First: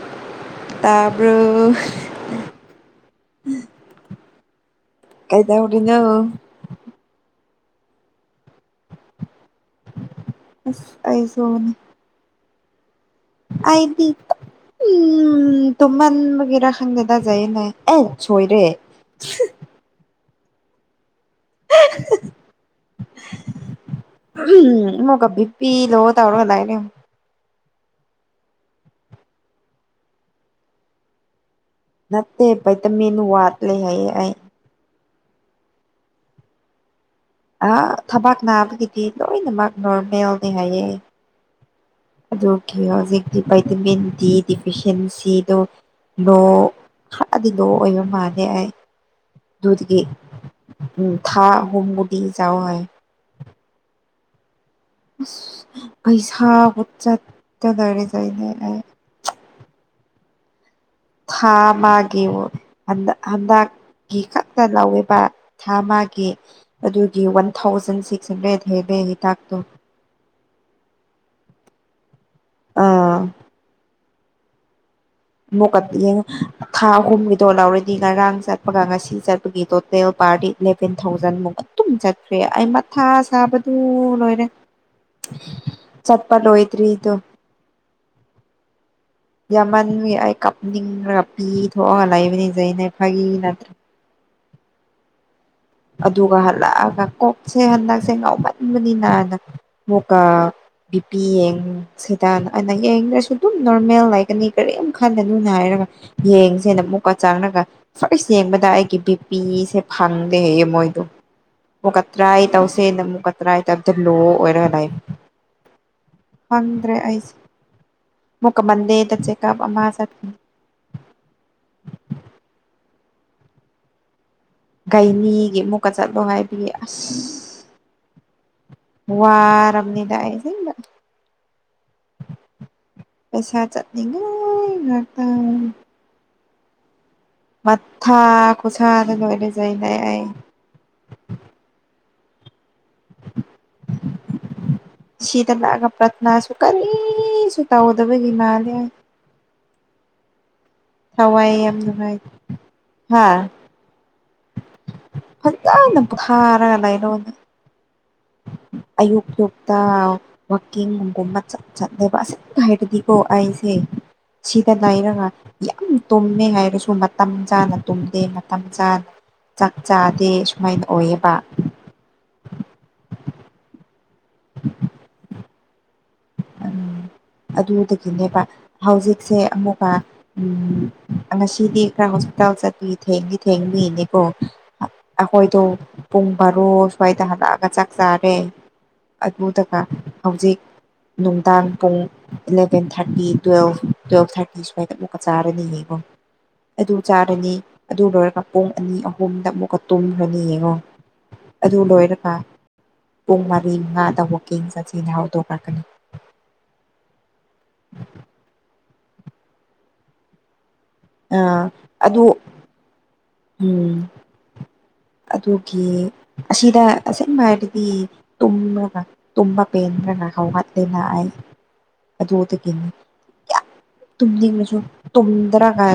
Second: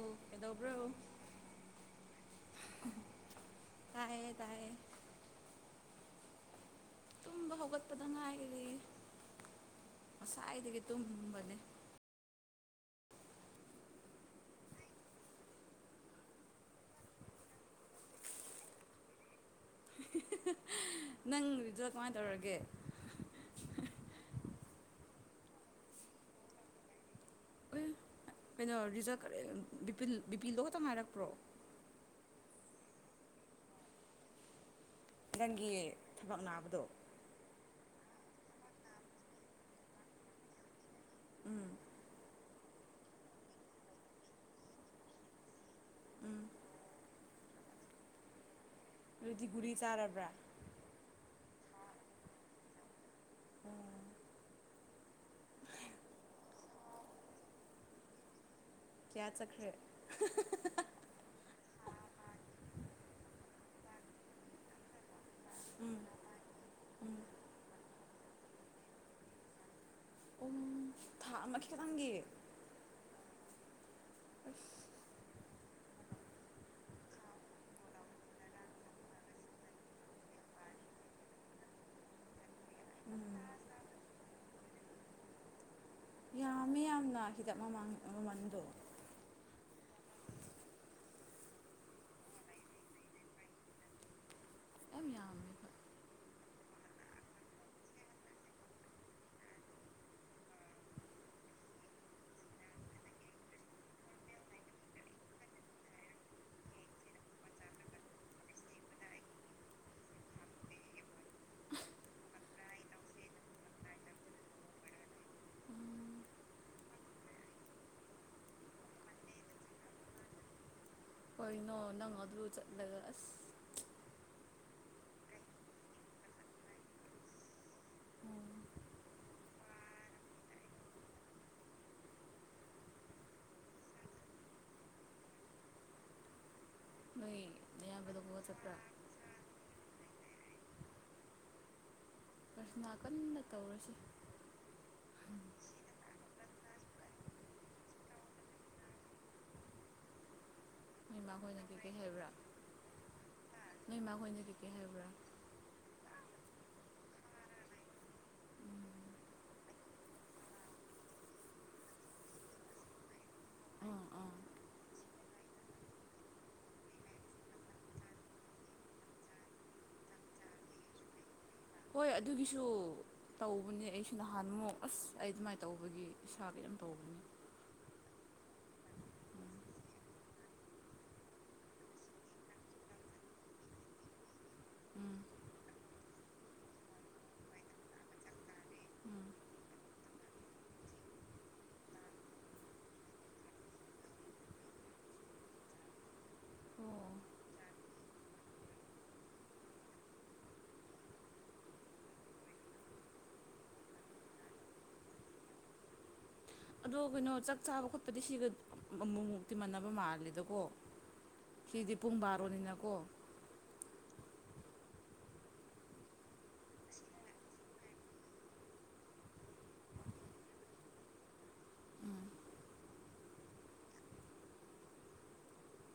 ꯑꯣ ꯀꯩꯗꯧꯕ꯭ꯔꯣ ꯇꯥꯕ꯭ꯔꯣ ꯇꯥꯏꯌꯦ ꯇꯥꯏꯌꯦ꯫ ꯀꯩꯗꯧꯔꯤꯅꯣ? ꯇꯨꯝꯕ ꯍꯧꯒꯠꯄꯗ ꯉꯥꯏꯔꯤ ꯉꯁꯥꯏꯗꯒꯤ ꯑꯁ ꯇꯨꯝꯕꯅꯦ꯫ ꯑꯩꯁꯨꯅꯦ ꯑꯩꯗꯤ ꯎꯝ ꯇꯨꯝꯃꯟꯕꯒꯤꯔꯥ ꯍꯪꯗꯦꯒ ꯖꯥꯏꯌꯦꯅ ꯑꯦ ꯁꯣꯏꯔꯦ꯫ ꯅꯪꯗ ꯀꯃꯥꯏꯅ ꯇꯧꯔꯒꯦ? ꯃꯒ ꯕꯤ ꯄꯤ ꯂ ꯇꯧꯅꯒ ꯂꯅꯦ ꯑꯦ ꯀꯩꯅꯣ ꯔꯤꯖꯜ ꯀꯔ ꯕꯤꯄꯤꯜ ꯕꯤꯄꯤꯜꯗꯣ ꯈꯛꯇꯪ ꯉꯥꯏꯔꯛꯄ꯭ꯔꯣ? ꯅꯠꯇ ꯄꯩ ꯇ ꯃꯦꯅꯨ ꯋꯥꯇ ꯂꯩ ꯍꯥꯏꯌꯦ ꯑꯩ꯫ ꯅꯪꯒꯤ ꯊꯕꯛ ꯅꯥꯕꯗꯣ꯫ ꯊꯕꯥꯛ ꯅꯥꯕꯒꯤꯗꯤ ꯂꯣꯏꯅꯃꯛ ꯅꯣꯔꯃꯦꯜꯅꯤ ꯍꯥꯏꯌꯦ꯫ ꯎꯝ ꯑꯗꯨ ꯀ ꯍꯧꯖꯤꯛꯇꯤ ꯚꯥꯏꯇꯃꯤꯟ ꯗꯤ ꯗꯤꯐꯁꯤꯦꯟꯁꯤꯗꯣ? ꯂꯣ ꯎꯝ ꯈꯔꯗꯤ ꯂꯣ ꯑꯣꯏꯕ ꯃꯥꯜꯂꯦ ꯑꯩ꯫ ꯑꯗꯨꯗꯤ ꯒꯨꯔꯤ ꯒꯤ ꯆꯥꯔꯕ꯭ꯔꯥ ꯎ ꯊꯥ ꯑꯍꯨꯝꯒꯨꯗꯤ ꯆꯋꯥ ꯍꯥꯏ꯫ ꯎꯝ ꯄꯩꯁꯥ ꯍꯧꯠ ꯆ ꯗꯥꯏꯔꯦ ꯆꯥꯏꯅꯦ꯫ ꯀꯌꯥ ꯆꯈ꯭ꯔꯦ? ꯊꯥ ꯑꯃꯒꯤ ꯍꯟꯗꯛꯀꯤ ꯀꯅ ꯂꯨꯄꯥ ꯎꯝ ꯊꯥꯃꯒꯤ ꯎꯝ ꯑꯗꯨꯒꯤ ꯋꯥꯟ ꯊꯥꯎꯖꯟ ꯁꯤꯛꯁ ꯍꯟꯗ꯭ꯔꯦꯗ ꯍ ꯂꯩ ꯍꯤꯗꯥꯛꯇꯣ꯫ ꯄꯨꯡ ꯊꯥ ꯑꯃ ꯈꯤꯇꯪꯒꯤ? ꯑꯥ꯫ ꯑꯃꯨꯛꯀꯉ ꯊꯥ ꯑꯍꯨꯝꯒꯤꯗꯣ ꯂꯧꯔꯗꯤ ꯉꯔꯥꯡ ꯆꯠꯄꯒ ꯉꯁꯤ ꯆꯠꯄꯒꯤ ꯇꯣꯇꯦꯜ ꯄꯥꯔꯗꯤ ꯏꯂꯚꯦꯟ ꯊꯥꯎꯖꯟꯃꯨꯛ ꯑꯗꯨꯝ ꯆꯠꯈ꯭ꯔꯦ ꯑꯩꯃꯠ ꯊꯥ ꯎꯝ ꯁꯥꯕꯗꯨ ꯂꯣꯏꯔꯦ꯫ ꯆꯠꯄ ꯌꯥꯝꯃꯤ ꯂꯣꯏꯗ꯭ꯔꯤꯗꯣ ꯌꯥꯝꯅ ꯍꯤꯗꯥꯛ ꯃꯃꯥꯡ ꯃꯃꯟꯗꯣ ꯌꯥꯝꯃꯟꯦ ꯑꯩ ꯀꯥꯞꯅꯤꯡꯈ꯭ꯔꯒ ꯄꯤ ꯊꯣꯛꯑꯒ ꯂꯩꯕꯅꯤꯁꯦꯅꯦ ꯐꯥꯒꯤ ꯅꯠꯇ꯭ꯔ ꯌꯥꯃꯤ [unintelligible] ꯑꯗꯨꯒ ꯍꯜꯂꯛꯑꯒ ꯀꯣꯛꯁꯦ ꯍꯟꯗꯛꯁꯦ ꯉꯥꯎꯃꯟꯕꯅꯤꯅꯅ ꯑꯃꯨꯛꯀ ꯕꯤ ꯄꯤ ꯌꯦꯡ ꯁꯤꯗ ꯑꯅ ꯌꯦꯡꯗ꯭ꯔꯁꯨ ꯑꯗꯨꯝ ꯅꯣꯔꯃꯦꯜ ꯂꯩꯒꯅꯤ ꯀꯔꯤꯝ ꯈꯟꯒꯅꯨꯅ ꯍꯥꯏꯔꯒ ꯌꯦꯡꯁꯦꯅ ꯑꯃꯨꯛꯀ ꯆꯪꯉꯒ ꯐꯥꯔꯁ ꯌꯦꯡꯕꯗ ꯑꯩꯒꯤ ꯕꯤꯄꯤꯁꯦ ꯐꯪ ꯍꯌꯦ [unintelligible] ꯃꯣꯏꯗꯨ ꯑꯃꯨꯛꯀ ꯇ꯭ꯔꯥꯏ ꯇꯧꯁꯦꯅ ꯑꯃꯨꯛꯀ ꯇ꯭ꯔꯥꯏ ꯇꯧꯕꯗ ꯂꯣ ꯑꯣꯏꯔꯒ ꯂꯩꯕꯅ‌ꯦ ꯍꯪꯗ꯭ꯔꯦ ꯑꯩꯁ ꯃꯛꯃꯗꯦꯗ ꯆꯦ ꯀꯞ ꯑꯃ ꯆꯠ ꯀꯩꯅꫭ ꯅꯪ ꯑꯗꯨ ꯆꯠꯂꯒ ꯑꯁ ꯒꯥꯏꯅꯤꯒꯤ ꯃꯨꯛꯀ ꯆꯠꯂꯣ ꯍꯥꯏꯕꯤꯌꯦ ꯑꯁ ꯎꯝ ꯋꯥꯔꯕꯅꯤꯗꯥ ꯑꯩ ꯑꯁ‌ꯦꯡꯕ ꯄꯩꯁꯥ ꯆꯠꯅꯤꯡꯉꯥꯏ ꯉꯥꯛꯇ ꯅꯣꯏ ꯅꯌꯥꯝꯕꯗꯣ ꯃꯊꯥ ꯀꯣꯏꯕ ꯆꯠꯄ꯭ꯔꯥ ꯈꯨꯁꯥꯗ [unintelligible] ꯂꯣꯏꯅꯖꯩꯅꯩ ꯑꯩ ꯅꯥ ꯀꯟꯅ [unintelligible] ꯇꯧꯔꯁꯤ ꯁꯤꯗ ꯂꯥꯛꯑꯒ ꯄ꯭ꯔꯠꯅꯥꯁꯨ ꯀꯔꯤꯁꯨ ꯇꯧꯗꯕꯒꯤ ꯃꯥꯜꯂꯦ ꯅꯣꯏ ꯊꯥꯎꯏ ꯃꯥꯈꯣꯏꯅ ꯌꯥꯝ ꯀꯩꯀꯩ ꯅꯨꯉꯥꯏ ꯍꯥꯏꯕ꯭ꯔꯥ ꯍꯥꯥ ꯅꯣꯏ ꯏꯃꯥ ꯈꯣꯏꯅꯈꯤꯀꯦ ꯍꯥꯏꯕ꯭ꯔꯥ ꯐꯖꯅ ꯄꯨꯊꯔꯒ ꯂꯩꯥꯔꫭꯅ ꯑꯌꯨꯛ ꯌꯨꯛꯇ ꯋꯥꯀꯤꯡꯒꯨꯝꯕ ꯆ [unintelligible] ꯆꯠꯦꯕꯁ ꯍꯥꯏꯗꯤ ꯀꯣ ꯑꯩꯁꯦ ꯑꯥ ꯑꯥ ꯁꯤꯗ ꯂꯩꯏꯔꯒ ꯌꯥꯝ ꯇꯨꯝꯃꯦ ꯍꯥꯏꯔꯁꯨ ꯃꯇꯝ ꯆꯥꯅ ꯇꯨꯝꯗꯦ ꯃꯇꯝ ꯆꯥꯅ ꯆꯥꯛ ꯆꯥꯗꯦ ꯁꯨꯃꯥꯏꯅ ꯑꯣꯏꯌꯦꯕ ꯍꯣꯏ ꯑꯗꯨꯒꯤꯁꯨ ꯇꯧꯕꯅꯦ ꯑꯩꯁꯨ ꯅꯍꯥꯟꯃꯨꯛ ꯑꯁ ꯑꯩ ꯑꯗꯨꯃꯥꯏꯅ ꯇꯧꯕꯒꯤ ꯄꯩꯁꯥ ꯀꯩꯅꫭꯝ ꯎꯝ ꯇꯧꯕꯅꯤ ꯑꯗꯨꯗꯒꯤꯅꯦꯕ ꯍꯧꯖꯤꯛꯁꯦ ꯑꯃꯨꯛꯀ ꯎꯝ ꯉꯁꯤꯗꯤ ꯈꯔ ꯍꯣꯁꯄꯤꯇꯥꯜ ꯆꯠꯄꯤ ꯊꯦꯡꯗꯤ ꯊꯦꯡꯅꯤꯅꯦꯀꯣ ꯎꯝ ꯑꯩꯈꯣꯏꯗꯣ ꯄꯨꯡ ꯕꯥꯔꯣ ꯁ꯭ꯋꯥꯏꯗ ꯍꯜꯂꯛꯑꯒ ꯆꯥꯛ ꯆꯥꯔꯦ ꯎꯝ ꯑꯗꯨꯗꯒ ꯍꯧꯖꯤꯛ ꯅꯨꯡꯗꯥꯡ ꯄꯨꯡ eleven thirty twelve twelve thirty ꯁꯨꯋꯥ꯭ꯗ ꯑꯃꯨꯛꯀ ꯆꯥꯔꯗꯤ ꯌ‌ꯦꯡꯉꫭ ꯑꯗꯨ ꯆꯥꯔꯅꯤ ꯑꯗꯨ ꯂꯣꯏꯔꯒ ꯄꯨꯡ ꯑꯅꯤ ꯑꯍꯨꯝꯗ ꯑꯃꯨꯛꯀ ꯇꯨꯝꯈ꯭ꯔꯅꯤ ꯌꯦꯡꯉꯣ ꯑꯗꯨ ꯂꯣꯏꯔꯒ ꯄꯨꯡ ꯃꯔꯤ ꯃꯉꯥꯗ ꯋꯀꯤꯡ ꯆꯠꯁꯤꯅ ꯍꯧꯗꯣꯛꯂꯛꯀꯅꯤ ꯑꯗꯣ ꯀꯩꯅꯣ ꯆꯥꯛ ꯆꯥꯕ ꯈꯣꯠꯄꯗꯤ ꯁꯤꯒ ꯑꯃꯨꯛꯃꯨꯛꯇꯤ ꯃꯥꯟꯕ ꯃꯥꯜꯂꯦꯗꯀꯣ ꯀꯤꯗꯤ ꯄꯨꯡ ꯑꯗꯨ ꯕꯥꯔꯣꯅꯤꯅ ꯀꯣ ꯎꯝ ꯑꯗꯨꯒꯤ ꯑꯁꯤꯗ ꯑꯁꯦꯡꯕ ꯍꯥꯏꯔꯗꯤ ꯇꯨꯝꯂꯒ ꯇꯨꯝꯕ ꯄꯦꯟꯗ꯭ꯔꯒ ꯍꯧꯒꯠꯂ‌ꯦꯅ ꯑꯩ ꯑꯗꯨꯗꯒꯤ ꯌꯥꯝ ꯇꯨꯝꯅꯤꯡꯕꯁꯨ ꯇꯨꯝꯗ꯭ꯔꯒ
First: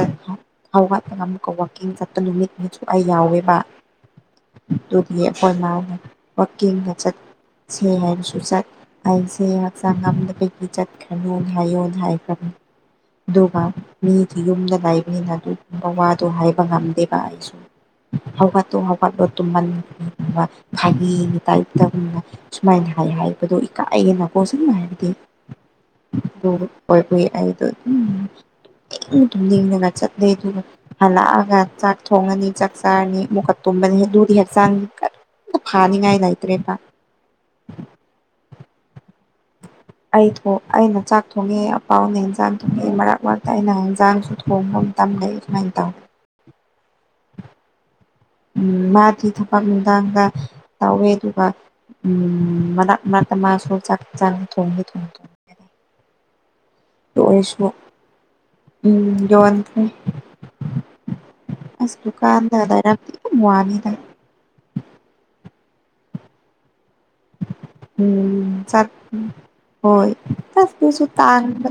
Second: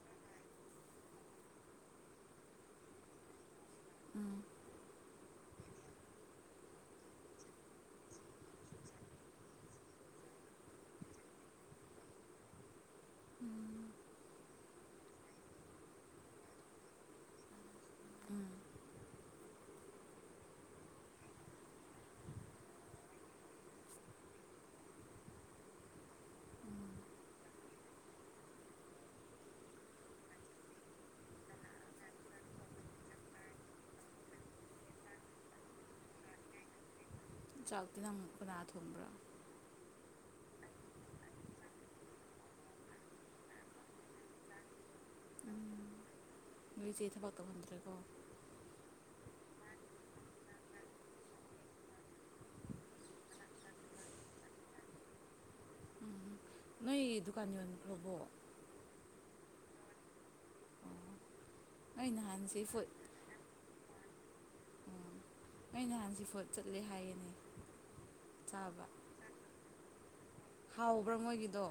ꯍꯧꯒꯠꯂꯒ ꯑꯃꯨꯛꯀ ꯋꯥꯋꯥꯛꯀꯤꯡ ꯆꯠ ꯅꯨꯃꯤꯠ ꯃꯁꯨ ꯑꯩ ꯌꯥꯎꯋꯦꯕ ꯎꯝ ꯑꯗꯨꯗꯤ ꯑꯩꯈꯣꯏ ꯃꯥꯅ ꯋꯀꯤꯡꯒ ꯆꯠꯁꯦ ꯍꯥꯏꯔꯁꯨ ꯆꯠ ꯑꯩꯁꯦ ꯍꯛꯆꯥꯡ ꯉꯝꯗꯕꯒꯤ ꯆꯠꯈ꯭ꯔꯅꯨ ꯍꯥꯏꯌꯣ ꯍꯥꯏꯈ꯭ꯔꯅꯤ ꯑꯗꯨꯒ ꯃꯤꯗꯤ ꯌꯨꯝꯗ ꯂꯩꯕꯅꯤꯅ ꯑꯗꯨꯒꯨꯝꯕ ꯋꯥꯗꯣ ꯍꯥꯏꯕ ꯉꯝ ꯗ‌ꯦꯕꯥ ꯑꯩꯏꯁꯨ ꯍꯧꯒꯠꯇꯣ ꯍꯧꯕ ꯇ [unintelligible] ꯐꯒꯤ ꯏ ꯇ ꯇꯅ ꯁꯨꯃꯥꯏꯅ ꯍꯥꯏ ꯍꯥꯏꯕꯗꯣ ꯏꯀꯥꯏꯅꯀꯣ ꯁꯤ [unintelligible] ꯍꯥꯏꯔꯗꯤ ꯑꯗꯨ ꯑꫭꯏꯕꯒꯤ ꯑꯩꯗꯨ ꯑꯗꯨꯝ ꯏ ꯇ ꯏ [unintelligible] ꯉ ꯆ ꯂꯩꯗꯨ ꯐꯜꯂꯒ ꯆꯥꯛ ꯊꯣꯡꯉꯅꯤ ꯆꯥꯛ ꯆꯥꯔꯅꯤ ꯃꯨꯀꯠ ꯇꯨꯝꯕꯅꯤ ꯑꯗꯨꯗꯤ ꯍꯛꯆꯥꯡ ꯐꯅꯤꯉꯥꯏ ꯂꯩꯏꯇꯔ‌ꯦꯕꯥ ꯆꯥꯛꯇꯤ ꯑꯃꯨꯛ ꯀꯟꯅꯅꯥ ꯊꯣꯡꯕ꯭ꯔꯥ ꯑꯩꯊꯣ ꯑꯩꯅ ꯆꯥꯛ ꯊꯣꯡꯉꯦ ꯑꯄꯥꯥꯎꯅ ꯏꯟꯖꯥꯡ ꯊꯣꯡꯉꯦ ꯃꯔꯛ ꯃꯔꯛꯇ ꯑꯩꯅ ꯍꯦꯟꯖꯥꯡꯁꯨ ꯊꯣꯡꯕꯝ ꯇꯝ ꯂꯩꯩ ꯀꯃꯥꯏ ꯇꯧ ꯅꯣꯏ ꯆꯦ ꯊꯕꯛ ꯇꯧꯗ꯭ꯔꯦꯀꯣ ꯎꯝ ꯃꯥꯗꯤ ꯊꯕꯛ ꯏꯒꯥꯡꯒ ꯇꯧꯋꯦ ꯑꯗꯨꯒ ꯎꯝ ꯃꯔꯛ ꯃꯔꯛꯇ ꯃꯥꯁꯨꯨ ꯆꯥꯡ ꯏꯖꯥꯡ ꯊꯣꯉꯦ ꯊꯣꯡ ꯊꯣꯡꯉꯦ ꯎꯝ ꯅꯣꯏ ꯑꯗꯨ ꯗꯨꯀꯥꯟ ꯑꯣꯏꯔꯁꯨ ꯌꯣꯟꯈ꯭ꯔꯕꯣ ꯎꯝ ꯌꯣꯟꯈꯔꯦ ꯑꯣ ꯑꯁ ꯅꯣꯏ ꯅꯍꯥꯟ ꯗꯨꯀꯥꯟꯗ ꯁꯤ ꯐꯨꯗ ꯂꯩꯔꯝ ꯎꯝꯋꯥꯅꯤꯗ ꯑꯩ ꯅꯍꯜ ꯖꯤꯐꯣꯠ ꯆꯠꯂꯦ ꯍꯥꯏꯌꯦ ꯎꯝ ꯆꯠ ꯎꯝ ꯍꯣꯏ ꯑꯁꯇꯨꯁꯨ ꯍꯥꯎꯕ꯭ꯔꯥ ꯃꯣꯏꯒꯤꯗꯣ ꯇꯥꯟꯕ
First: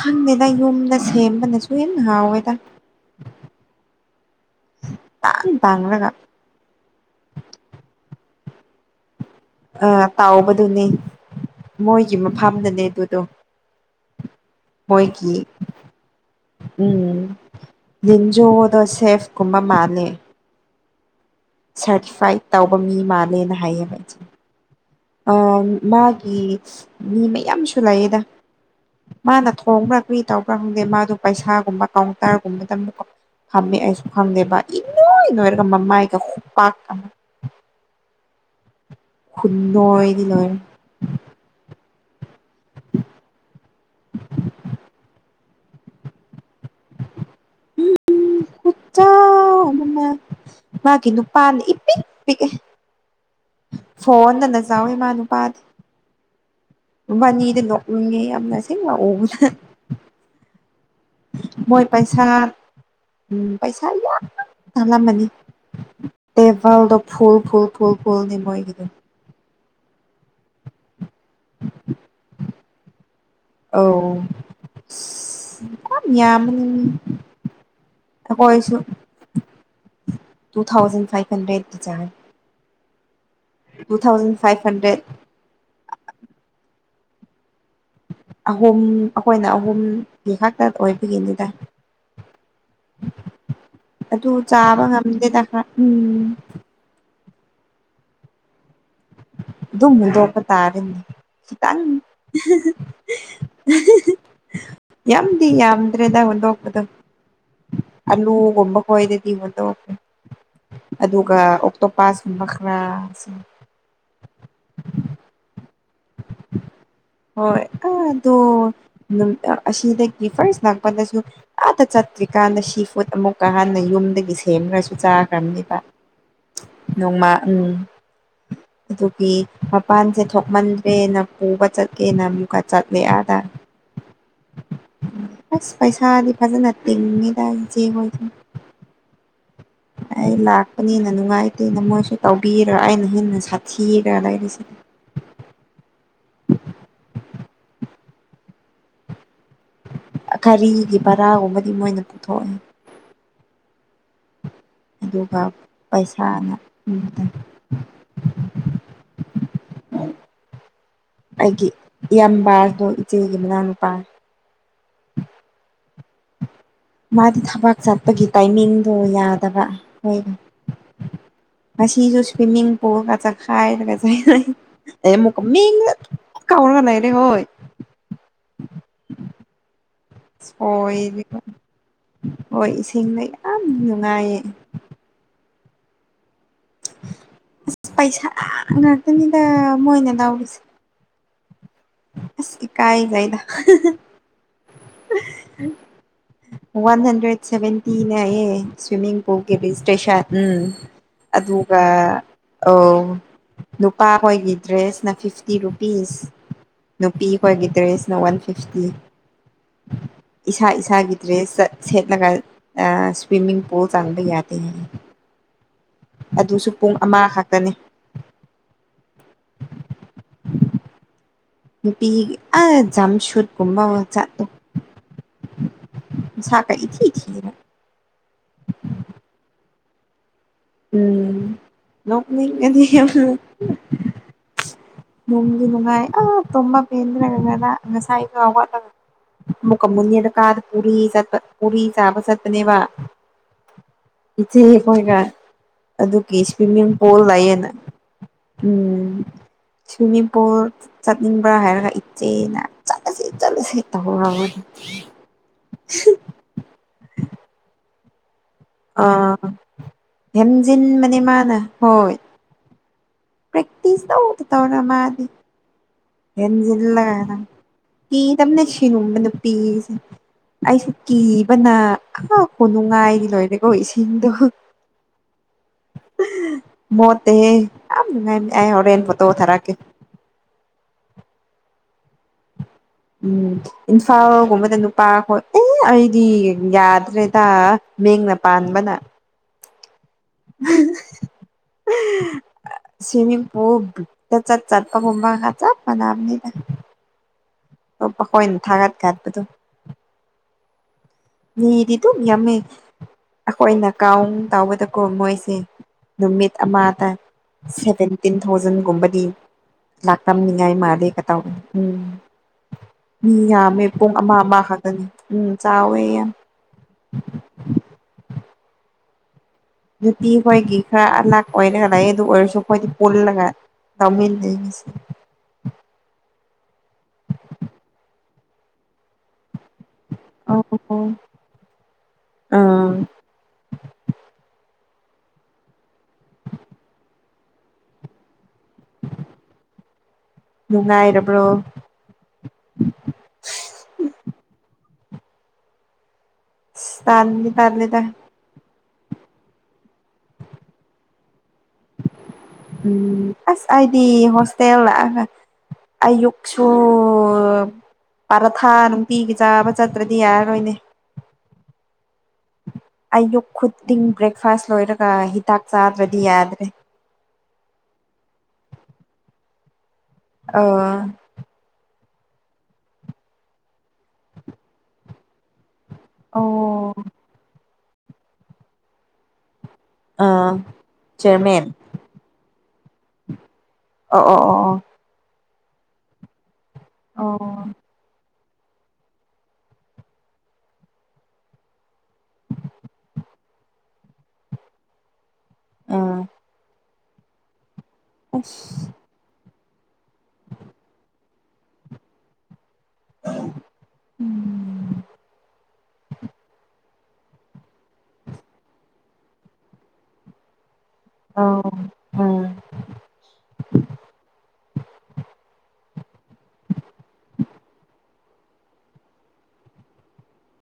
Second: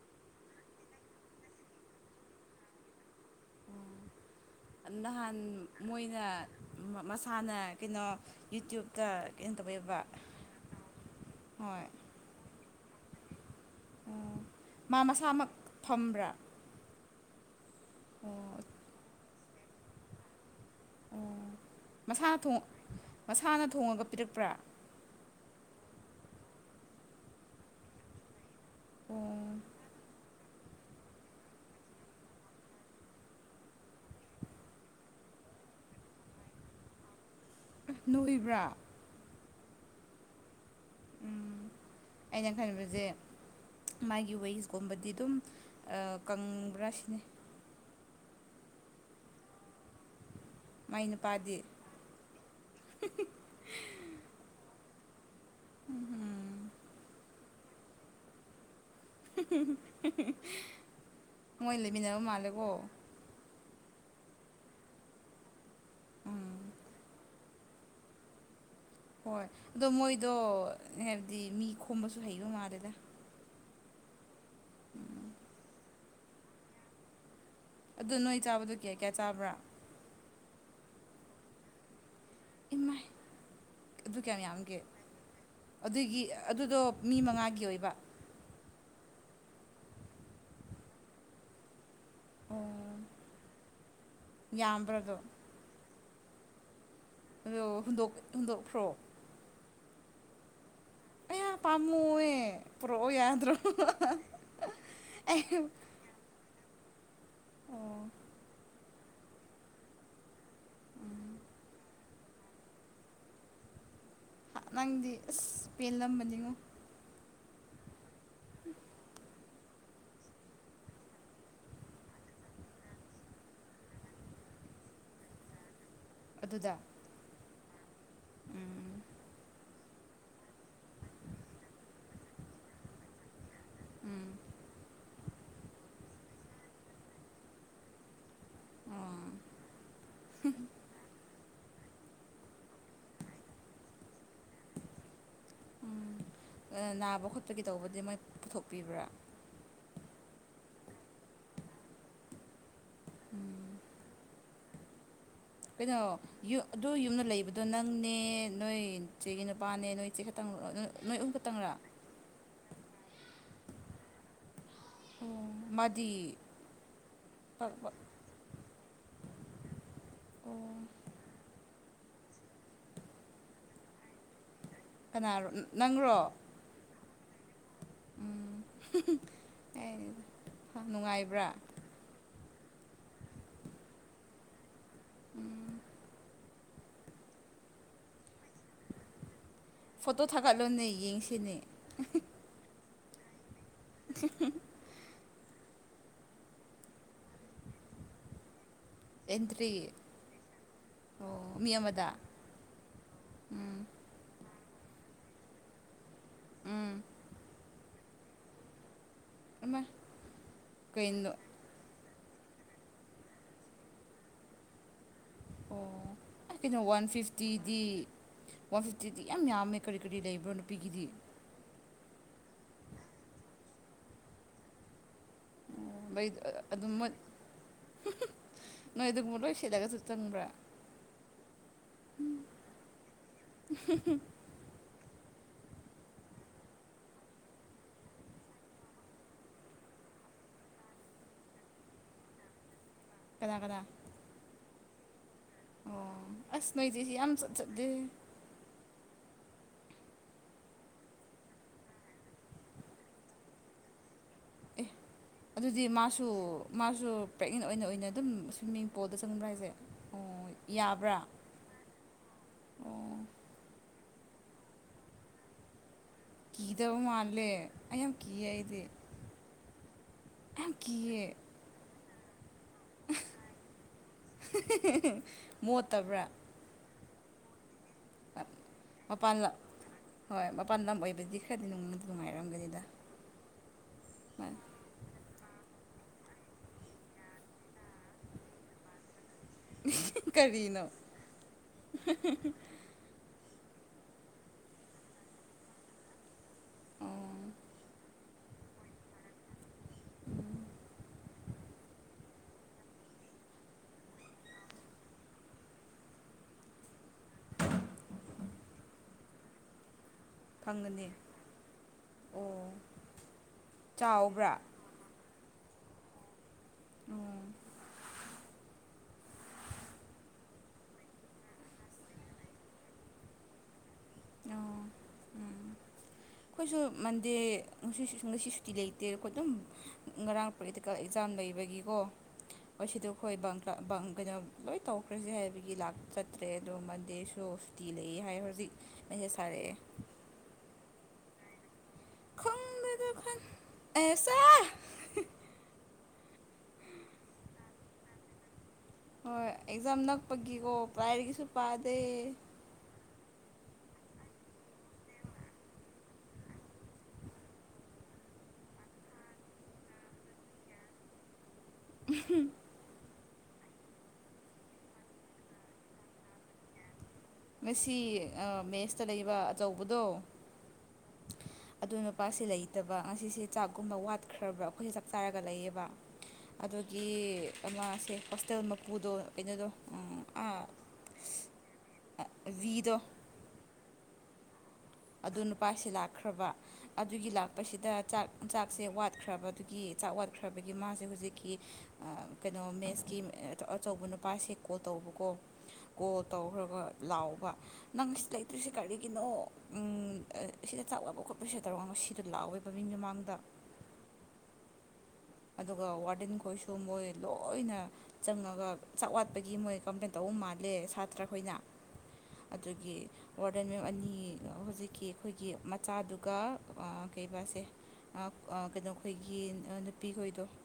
ꯍꯪꯗꯦꯗ ꯌꯨꯝꯗ ꯁꯦꯝꯕꯅꯁꯨ ꯍꯦꯟꯅ ꯍꯥꯎꯋꯦꯗ ꯅꯍꯥꯟ ꯇꯥꯡ ꯇꯥꯡꯔꯒ ꯃꯣꯏꯅ ꯃꯃꯁꯥꯅ ꯀꯩꯅꯣ ꯌꯨꯠꯇꯨꯞꯇ ꯀꯩꯅꯣ ꯇꯧꯋꯦꯕ ꯑ ꯍꯣꯏ ꯒꯤ ꯃꯐꯝꯗꯅꯦ ꯑꯗꯨꯗꯣ ꯑꯣ ꯃꯥ ꯃꯣꯏꯒꯤ ꯃꯁꯥꯃꯛ ꯐꯝꯕ꯭ꯔꯥ ꯎꯝ ꯑꯣ ꯂꯤꯟꯖꯣꯗꯣ ꯁꯦꯐ ꯀꯨꯝꯕ ꯃꯥꯟꯂꯦ ꯑꯣ ꯃꯁꯥꯅ ꯁꯔꯇꯤꯐꯥꯏꯠ ꯊꯣꯡ ꯇꯧꯕ ꯃꯤ ꯃꯥꯜꯂꯦꯅ ꯃꯁꯥꯅ ꯍꯥꯏꯌꯦꯕ ꯊꯣꯡꯉꯒ ꯑꯩꯁꯦ ꯄꯤꯔꯛꯄ꯭ꯔꯥ ꯑ ꯃꯥꯒꯤ ꯃꯤ ꯃꯌꯥꯝꯁꯨ ꯂꯩꯌꯦꯗ ꯃꯥꯅ ꯑꯣ ꯊꯣꯡꯕ꯭ꯔ ꯀꫪꯤ ꯇꯧꯕ꯭ꯔꯥ ꯈꯪꯗꯦ ꯃꯥꯗꯣ ꯄꯩꯁꯥꯒꯨꯝꯕ ꯀꯥꯎꯟꯇꯔꯒꯨꯝꯕꯗ ꯑꯃꯨꯛꯀ ꯐꯝꯃꯦ ꯑꯩꯁꯨ ꯈꯪꯗꯦꯕ ꯏꯅꯣꯏ ꯂꯣꯏꯔꯒ ꯃꯃꯥꯏꯒ ꯈꯨꯄꯥꯛ ꯑꯃ ꯎꯝ ꯅꯣꯏꯕ꯭ꯔꯥ ꯈꯨꯨꯟꯑꯣꯏꯗꯤ ꯂꯣꯏꯔꯦ ꯎꯝ ꯑꯩꯅ ꯈꯟꯕꯖꯦ ꯃꯥꯒꯤ ꯋꯦꯁꯀꯨꯝꯕꯗꯤ ꯑꯗꯨꯝ ꯀꯪꯕ꯭ꯔꯥ ꯁꯤꯅꯤ ꯈꯨꯠꯆꯥꯎ ꯑꯃ ꯃꯥꯏ ꯃꯥꯒꯤ ꯅꯨꯄꯥꯥꯅ ꯅꯨꯄꯥꯗꯤ ꯏ ꯄꯤꯛ ꯄꯤꯛꯑꯦ ꯐꯣꯟꯗꯅ ꯆꯥꯎꯋ ꯃꯥ ꯅꯨꯄꯥꯗꯤ ꯕꯥꯅꯤꯗꯤ ꯂꯣꯛꯅꯤꯡꯉꯦ ꯌꯥꯝꯅ ꯁꯤ [unintelligible] [unintelligible] ꯃꯣꯏ ꯂꯩꯃꯤꯟꯅꯕ ꯄꯩꯁꯥ ꯃꯥꯜꯂꯦꯀꯣ ꯎꯝ ꯄꯩꯁꯥ ꯌꯥꯝ ꯇꯥꯟꯂꯝꯃꯅꯤ ꯎꯝ ꯇꯦꯚꯜꯗ ꯐꯨꯜ ꯐꯨꯜ ꯐꯨꯜ ꯐꯨꯜ ꯅꯦ ꯃꯣꯏꯒꯤꯗ ꯍꯣꯏ ꯑꯗꯣ ꯃꯣꯏꯗꯣ ꯍꯥꯏꯕꯗꯤ ꯃꯤ ꯈꯣꯝꯕꯁꯨ ꯍꯩꯕ ꯃꯥꯜꯂꯦꯗ ꯑꯧ ꯏꯁ ꯌꯥꯝ ꯌꯥꯝꯅꯤꯅꯦ ꯑꯗꯨ ꯅꯣꯏ ꯆꯥꯕꯗ ꯀꯌꯥ ꯀꯌꯥ ꯆꯥꯕ꯭ꯔꯥ ꯇꯨ ꯊꯥꯎꯖꯟ ꯐꯥꯏꯚ ꯍꯟꯗ꯭ꯔꯦꯠꯒꯤ ꯆꯔꯦ ꯏꯃꯥꯏ ꯑꯗꯨ ꯀꯌꯥꯝ ꯐꯥꯏꯚ ꯌꯥꯝꯒꯦ ꯍꯟꯗ꯭ꯔꯦꯠ ꯑꯗꯨꯒꯤ ꯑꯗꯨꯗꯣ ꯃꯤ ꯃꯉꯥꯒꯤ ꯑꯣꯏꯕ ꯑꯍꯨꯝ ꯑꯩꯈꯣꯏꯅ ꯑꯍꯨꯝꯒꯤ ꯈꯥꯛꯇ ꯑꯣꯏꯕꯒꯤꯅꯤꯗ ꯑꯣ ꯑꯗꯨ ꯆꯥꯕ ꯌꯥꯝꯕ꯭ꯔꯥꯗꯣ ꯉꯝꯗꯦꯗ ꯈꯔ ꯎꯝ ꯑꯩꯌꯣ ꯍꯨꯟꯗꯣꯛ ꯍꯨꯟꯗꯣꯛꯈ꯭ꯔꯣ ꯑꯗꯨꯝ ꯍꯨꯟꯗꯣꯄ ꯇꯥꯔꯅꯤ ꯑꯌꯥ ꯈꯤꯇꯪ ꯄꯥꯝꯃꯨꯋꯦ ꯄꯨꯔꯛꯑꯣ ꯌꯥꯗ꯭ꯔꯣ ꯑꯩ ꯌꯥꯝꯗꯤ ꯌꯥꯝ ꯗ꯭ꯔꯦꯗ ꯍꯨꯟꯗꯣꯛꯄꯗꯣ ꯑꯣ ꯑꯂꯨ ꯒꯨꯝꯕ ꯈꯣꯏꯗꯤ ꯏꯕꯗꯣ ꯎꯝ ꯑꯗꯨꯒ ꯑꯣꯛꯇꯣꯄꯥꯥꯁꯀꯨꯝꯕ ꯈꯔ ꯅꯪꯗꯤ ꯑꯁ ꯄꯦꯜꯂꯝꯃꯕꯅꯤꯉꯣ ꯍꯣꯏ ꯑꯗꯣ ꯑꯁꯤꯗꯒꯤ ꯐꯥꯔꯥꯁ ꯂꯥꯛꯄꯟꯗꯁꯨ ꯑꯥꯗ ꯆꯠꯇ꯭ꯔꯤꯀꯥꯟꯗ ꯁꯤ ꯐꯨꯗ ꯑꯃꯨꯛꯀ ꯍꯥꯟꯅ ꯌꯨꯝꯗꯒꯤ ꯁꯦꯝꯔꯁꯨ ꯆꯥꯈ꯭ꯔꯅꯤꯕ ꯑꯗꯨꯗ ꯅꯣꯡꯃ ꯎꯝ ꯎꯝ ꯑꯗꯨꯒꯤ ꯃꯄꯥꯟꯁꯦ ꯊꯣꯛꯃꯟ ꯑꯦꯅ ꯄꯨꯕ ꯆꯠꯀꯦꯅ ꯑꯃꯨꯛꯀ ꯆꯠꯂꯦ ꯑꯥꯗ ꯎꯝ ꯑꯁ ꯄꯩꯁꯥꯗꯤ ꯐꯖꯅ ꯇꯤꯡꯉꯤꯗꯥ ꯏꯆꯦ ꯍꯣꯏꯁꯦ ꯑꯣ ꯑꯩ ꯂꯥꯛꯄꯅꯤꯅ ꯅꯨꯡꯉꯥꯏꯇꯦꯅ ꯃꯣꯏꯁꯨ ꯇꯧꯕꯤꯔꯥ ꯑꯩꯅ ꯍꯦꯟꯅ ꯁꯥꯊꯤꯔꯥ ꯂꯩꯔꯤꯁꯦ ꯑꯥ ꯅꯥꯕ ꯈꯣꯠꯄꯒꯤ ꯇꯧꯕꯗꯤ ꯃꯣꯏ ꯄꯨꯊꯣꯛꯄꯤꯕ꯭ꯔꯥ ꯒꯥꯔꯤꯒꯤ ꯕꯔꯥꯒꯨꯝꯕꯗꯤ ꯃꯣꯏꯅ ꯄꯨꯊꯣꯛꯑꯦ ꯎꯝ ꯑꯗꯨ ꯀꯩꯅꯣ ꯑꯗꯨ ꯌꯨꯝꯗ ꯂꯩꯕꯗꯣ ꯅꯪꯅꯦ ꯅꯣꯏ ꯏꯆꯦꯒꯤ ꯅꯨꯄꯥꯅꯦ ꯅꯣꯏ ꯏꯆꯦ ꯇꯪ ꯅꯣꯏ ꯑꯍꯨꯝ ꯈꯛꯇꯪꯔꯥ ꯏꯌꯥꯝꯕꯥꯁꯨ ꯏꯆꯦꯒꯤ ꯃꯅꯥꯎꯅꯨꯄꯥ ꯃꯥꯗꯤ ꯃꯥꯗꯤ ꯊꯕꯥꯛ ꯆꯠꯄꯒꯤ ꯇꯥꯏꯃꯤꯡꯗꯣ ꯌꯥꯗꯕ ꯍꯣꯏꯅꯦ ꯉꯁꯤꯁꯨ ꯁꯨꯏꯃꯤꯡ ꯄꯨꯜꯒ ꯆꯠꯈꯥꯏꯗꯅ [unintelligible] ꯑꯦ ꯃꯨꯛꯀꯥ ꯀꯅꯥꯔꯣ ꯃꯤꯡꯒꯥ ꯅꯪꯔꯣ ꯀꯥꯎꯔꯥ ꯂꯩꯔꯦ ꯍꯣꯏ ꯎꯝ [unintelligible] ꯏꯁ ꯑꯣꯏꯗꯤꯕ ꯅꯨꯡꯉꯥꯏꯕ꯭ꯔꯥ ꯍꯣꯏ ꯏꯁꯤꯡꯅ ꯌꯥꯝ ꯅꯨꯡꯉꯥꯏꯌꯦ ꯑꯁ ꯄꯩꯁꯥ ꯉꯥꯛꯇꯅꯤꯗꯥ ꯃꯣꯏꯅ ꯐꯣꯇꯣ ꯂꯧꯔꯤꯁꯦ [inaudible] [unintelligible] ꯑꯁ ꯏꯀꯥꯏꯖꯩꯗ [inaudible] ꯋꯥꯟ ꯍꯟꯗ꯭ꯔꯦꯠ ꯁꯚꯦꯟꯇꯤꯅꯦ ꯍꯥꯏꯌꯦ ꯁꯨꯏꯃꯤꯡ ꯄꯨꯜꯒꯤ ꯑꯦꯟꯇ꯭ꯔꯤ ꯕꯤꯖꯤꯇꯦꯁ ꯎꯝ ꯃꯤ ꯑꯗꯨꯒ ꯑꯃꯗ ꯑꯧ ꯎꯝ ꯅꯨꯄꯥ ꯍꯣꯏꯒꯤ ꯗ꯭ꯔꯦꯁꯅ ꯐꯤꯐꯇꯤ ꯔꯨꯄꯤꯁ ꯎꯝ ꯅꯨꯄꯤ ꯑꯩꯈꯣꯏꯒꯤ ꯗ꯭ꯔꯦꯁꯅ ꯋꯥꯟ ꯐꯤꯁꯇꯤ ꯑꯃ ꯏꯁꯥ ꯏꯁꯥꯒꯤ ꯀꯩꯅꯣ ꯗ꯭ꯔꯦꯁ ꯆꯠ ꯁꯦꯠꯂꯒ ꯑꯥ ꯁꯨꯏꯋꯤꯃꯤꯡ ꯄꯨꯜ ꯆꯪꯕ ꯌꯥꯗꯦ ꯑꯣ ꯑꯗꯨꯁꯨ ꯀꯩꯅꯣ ꯄꯨꯡ ꯋꯥꯟ ꯑꯃꯈꯛꯇꯅꯦ ꯐꯤꯐꯇꯤꯗꯤ ꯋꯥꯟ ꯐꯤꯞꯇꯤꯗꯤ ꯌꯥꯝ ꯌꯥꯝꯃꯦ ꯀꯔꯤ ꯀꯔꯤ ꯂꯩꯕ꯭ꯔꯣ ꯅꯨꯄꯤꯒꯤꯗꯤ ꯅꯨꯄꯤ ꯑ ꯖꯝꯁꯨꯠ ꯀꯨꯝꯕ ꯋꯥ ꯆꯥꯠꯇꯣ ꯅꯣꯏ ꯑꯥ ꯑꯗꯨꯝ ꯃꯣꯏ ꯅꯣꯏ ꯑꯗꯨꯒꯨꯝꯕ ꯂꯣꯏ ꯁꯦꯠꯂꯒꯁꯨ ꯆꯪꯕ꯭ꯔꯥ ꯎꯝ ꯅꯣꯛꯅꯤꯡꯒꯅꯤꯍꯦ [unintelligible] [unintelligible] ꯅꯨꯡꯗꯤ ꯅꯨꯡꯉꯥꯏ ꯑꯥ ꯇꯨꯝꯕ ꯄꯦꯟꯗ꯭ꯔꯦ ꯉꯔꯥꯡ ꯉꯁꯥꯏꯒ ꯍꯧꯒꯠꯂꯒ ꯃꯨꯀ ꯃꯟꯅꯦꯗ ꯀꯥꯗ ꯄꯨꯔꯤ ꯆꯠꯄ ꯄꯨꯔꯤ ꯆꯥꯕ ꯆꯠꯄꯅꯦꯕ ꯀꯅꯥ ꯀꯅꯥꯥ ꯏꯆꯦ ꯑꯩꯈꯣꯏꯒ ꯑꯗꯨꯒꯤ ꯑꯁ ꯁꯨꯏꯋꯤꯃꯤꯡ ꯅꯣꯏꯗꯤ ꯁꯤ ꯄꯨꯜ ꯌꯥꯝ ꯆꯠ ꯂꯩꯌꯦꯅ ꯆꯠꯂꯦ ꯎꯝ ꯁꯨꯏꯋꯤꯃꯤꯡ ꯄꯨꯜ ꯆꯠꯅꯤꯡꯕ꯭ꯔꯥ ꯍꯥꯏꯔꯒ ꯏꯆꯦꯅ ꯆꯠꯂꯁꯤ ꯆꯠꯂꯁꯤ ꯇꯧꯔꯕꯩ ꯑꯦ ꯑꯗꯨꯗꯤ ꯃꯥꯁꯨ ꯃꯥꯁꯨ ꯄ꯭ꯔꯦꯛꯅꯦꯟ ꯑꯣꯏꯅ ꯑꯣꯏꯅ ꯑꯗꯨꯝ ꯁ꯭ꯋꯤꯝꯃꯤꯡ ꯄꯣꯜꯗ ꯑꯥ ꯆꯪꯕ꯭ꯔꯥ ꯍꯥꯏꯁꯦ ꯑꯣ ꯌꯥꯕ꯭ꯔꯥ ꯍꯦꯝꯖꯤꯟꯕꯅꯦ ꯃꯥꯅ ꯍꯣꯏ ꯑꯣ ꯄ꯭ꯔꯦꯛꯇꯤꯁ ꯇꯧꯗ ꯇꯧꯔꯥ ꯃꯥꯗꯤ ꯀꯤꯗꯕ ꯍꯦꯟꯖꯤꯜꯂꯦ ꯃꯥꯜꯂꯦ ꯑꯩ ꯌꯥꯝ ꯀꯤꯌꯦ ꯀꯤꯗꯝꯅꯤ ꯑꯩꯗꯤ ꯁꯤꯒꯨꯝꯕ ꯅꯨꯄꯤꯁꯦ ꯌꯥꯝ ꯑꯩꯁꯨ ꯀꯤꯌꯦ ꯀꯤꯕꯅ ꯑꯥ ꯈꯨꯅꯨꯡꯉꯥꯏꯗꯤ ꯂꯣꯏꯔꯦꯀꯣ ꯏꯁꯤꯡꯗꯣ [unintelligible] ꯃꯣꯠꯇꯕ꯭ꯔꯥ ꯃꯣꯠꯇꯦꯍꯦ ꯌꯥꯝ ꯅꯩꯝꯅꯦ ꯑꯩ ꯍꯣꯔꯦꯟ ꯐꯣꯇꯣ ꯃꯄꯥꯟ ꯂꯝ ꯊꯥꯔꯛꯀꯦ ꯍꯣꯏ ꯃꯄꯥꯟ ꯂꯝ ꯑꯣꯏꯕꯗꯤ ꯈꯔꯗꯤ ꯅꯨꯡꯗꯤ ꯅꯨꯡꯉꯥꯏꯔꯝꯒꯅꯤꯗ ꯎꯝ ꯏꯝꯐꯥꯜꯒꯨꯝꯕꯗ ꯅꯨꯄꯥꯈꯣ ꯑꯦ ꯑꯩꯗꯤ ꯌꯥꯗ꯭ꯔꯦꯗ ꯃꯤꯡꯅ ꯄꯥꯟꯕꯅ [unintelligible] ꯀꯔꯤꯅꯣ [unintelligible] ꯁꯤꯃꯤꯡ ꯄꯨꯜ [unintelligible] ꯆꯠꯄ [unintelligible] ꯆꯞ ꯃꯅꯥꯕꯅꯤ ꯑꯣ ꯃꯈꯣꯏꯅ ꯊꯥꯒꯠ ꯈꯠꯄꯗꯨ ꯎꯝ ꯃꯤꯗꯤꯗꯨ ꯅꯃꯦ ꯌꯥꯃꯦ ꯑꯩꯈꯣꯏꯅ ꯀꯥꯎꯅ ꯇꯧꯕꯗꯀꯣ ꯃꯣꯏꯁꯦ ꯅꯨꯃꯤꯠ ꯑꯃꯗ ꯁꯦꯚꯦꯟꯇꯤꯟ ꯊꯥꯎꯖꯟꯒꯨꯝꯕꯗꯤ ꯂꯥꯛꯇꯝꯅꯤꯉꯥꯏ ꯐꯪꯒꯅꯤ ꯃꯥꯂꯦ ꯀꯇꯥꯎꯒ ꯎꯝ ꯑꯣ ꯃꯤ ꯌꯥꯝꯃꯦ ꯄꯨꯡ ꯑꯃ ꯆꯥꯎꯕ꯭ꯔꯥ ꯑꯃꯈꯛ ꯎꯝ ꯆꯥꯎꯑꯣ ꯌꯥꯝ ꯑꯣꯡ ꯅꯨꯇꯤ ꯑꯩꯈꯣꯏꯒꯤ ꯈꯔ ꯑꯂꯥꯛ ꯑꯣꯏꯔꯒ ꯂꯩꯦ ꯑꯗꯨ ꯑꯣꯏꯔꯁꯨ ꯑꯩꯈꯣꯏꯗꯤ ꯄꯨꯜꯂꯒ ꯇꯃꯤꯜ ꯂꯩꯁ ꯑꯣ ꯎꯝ ꯑꯩꯈꯣꯏꯁꯨ ꯃꯟꯗꯦ ꯉꯁꯤ ꯉꯁꯤ ꯁꯨꯇꯤ ꯂꯩꯇꯦꯣ ꯑꯗꯨꯝ ꯉꯔꯥꯡ ꯑꯣ ꯄ꯭ꯔꯦꯛꯇꯤꯀꯦꯜ ꯑꯣ ꯑꯦꯛꯖꯥꯝ ꯂꯩꯕꯒꯤꯀꯣ ꯑꯥ ꯉꯁꯤꯗ ꯍꯣꯏ ꯕꯕ ꯀꯩꯅꯣ ꯂꯣꯏ ꯇꯧꯈ꯭ꯔꯁꯦ ꯍꯥꯏꯕꯒꯤ ꯂꯥꯛꯆꯠꯇ꯭ꯔꯦ ꯑꯗꯣ ꯃꯟꯗꯦꯁꯨ ꯇ ꯇꯤ ꯂꯩ ꯍꯥꯏ ꯍꯧꯖꯤꯛ ꯑꯩꯁꯦꯁ ꯊꯥꯔꯛꯑꯦ ꯅꯨꯡꯉꯥꯏꯔꯕ꯭ꯔꯣ ꯈꯣꯡꯗꯗ ꯈꯥꯟ ꯑꯦꯁꯥ ꯇꯥꯟ ꯇꯂꯤꯗ ꯍꯣꯏ ꯑꯦꯛꯖꯥꯝ ꯅꯛꯄꯒꯤꯀꯣ ꯄꯥꯏꯔꯤꯛꯁꯨ ꯄꯥꯗꯦ ꯎꯝ ꯑꯁ ꯑꯩꯗꯤ ꯍꯣꯁꯇꯦꯜ ꯂꯥꯛꯑꯒ ꯑꯌꯨꯛꯁꯨ ꯄꯥꯔꯥꯊꯥ ꯅꯨꯡꯇꯤꯒꯤ ꯆꯥꯕ ꯆꯠꯇ꯭ꯔꯗꯤ ꯌꯥꯔꯔꯣꯏꯅꯦ ꯎꯍꯨꯃ ꯑꯌꯨꯛ ꯈꯨꯗꯤꯡ ꯕ꯭ꯔꯦꯛꯐꯥꯁ ꯂꯣꯏꯔꯒ ꯍꯤꯗꯥꯛ ꯆꯥꯗ꯭ꯔꯗꯤ ꯌꯥꯗ꯭ꯔꯦ ꯉꯁꯤ ꯑ ꯃꯦꯁꯇ ꯂꯩꯕ ꯑꯆꯧꯕꯗꯣ ꯑ ꯑꯗ ꯅꯨꯄꯥꯁꯦ ꯂꯩꯇꯕ ꯉꯁꯤꯁꯦ ꯆꯥꯛꯀꯨꯝꯕ ꯋꯥꯠꯈ꯭ꯔꯕ꯭ꯔꯥ ꯑꯩꯈꯣꯏꯁꯦ ꯆꯞ ꯆꯥꯔꯒ ꯂꯩꯌꯦꯕ ꯑꯣ ꯑꯗꯨꯒꯤ ꯃꯥꯁꯦ ꯍꯣꯁꯇꯦꯜ ꯃꯄꯨꯗꯣ ꯀꯩꯅꯣꯗꯣ ꯑꯪ ꯑꯥ ꯑꯩ ꯆꯤꯌꯔꯃꯦꯟ ꯕꯤꯗꯣ ꯑꯣ ꯑꯣ ꯑꯣ ꯑꯣ ꯑꯗꯨ ꯅꯨꯄꯥꯁꯦ ꯂꯥꯛꯈ꯭ꯔꯕ ꯑꯗꯨꯒꯤ ꯑꯣ ꯂꯥꯛ ꯑꯣ ꯑꯁꯤꯗ ꯆꯥꯛ ꯆꯥꯛꯁꯦ ꯋꯥꯠꯈ꯭ꯔꯕꯗꯨꯒꯤ ꯆꯥꯛ ꯋꯥꯘꯠꯈ꯭ꯔꯕꯒꯤ ꯃꯥꯁꯦ ꯍꯧꯖꯤꯛꯀꯤ ꯀꯩꯅꯣ ꯃꯦꯠꯁꯀꯤ ꯑꯆꯧ ꯑꯆꯧꯕ ꯅꯨꯄꯥꯁꯦ ꯀꯣ ꯇꯧꯕꯀꯣ ꯀꯣ ꯑꯥ ꯇꯧꯈ꯭ꯔꯒ ꯂꯥꯛꯕ ꯅꯪ ꯁꯤ ꯂꯩꯇ꯭ꯔꯤꯁꯦ ꯑꯁ ꯀꯔꯤꯒꯤꯅꯣ ꯎꯝ ꯁꯤꯗ ꯆꯥꯛ ꯋꯥꯠꯄ ꯈꯣꯠꯄꯁꯦ ꯇꯧꯔꯒ ꯃꯁꯤꯗ ꯂꯥꯛꯋꯦꯕꯥ ꯃꯤ ꯃꯃꯥꯡꯗ ꯎꯝ ꯑꯗꯨꯒ ꯋꯥꯔꯗꯦꯟ ꯈꯣꯏꯁꯨ ꯃꯣꯏ ꯂꯣꯏꯅ ꯆꯪꯉꯒ ꯆꯥꯛ ꯋꯥꯠꯄꯒꯤ ꯃꯣꯏ ꯀꯝꯄ꯭ꯂꯦꯟ ꯇꯧꯕ ꯃꯥꯜꯂꯦ ꯁꯥꯇ꯭ꯔꯈꯣꯏꯅ ꯑ ꯎꯝ ꯑꯗꯨꯒꯤ ꯋꯥꯔꯗꯟ ꯃꯦꯝ ꯑꯅꯤ ꯍꯧꯖꯤꯛꯀꯤ ꯑꯩꯈꯣꯏꯒꯤ ꯃꯆꯥꯗꯨꯒ ꯀꯩꯕꯥꯁꯦ ꯑꯩ ꯑ ꯀꯩꯅꯣꯈꯣꯏꯒꯤ ꯅꯨꯄꯤꯈꯣꯏꯗꯣ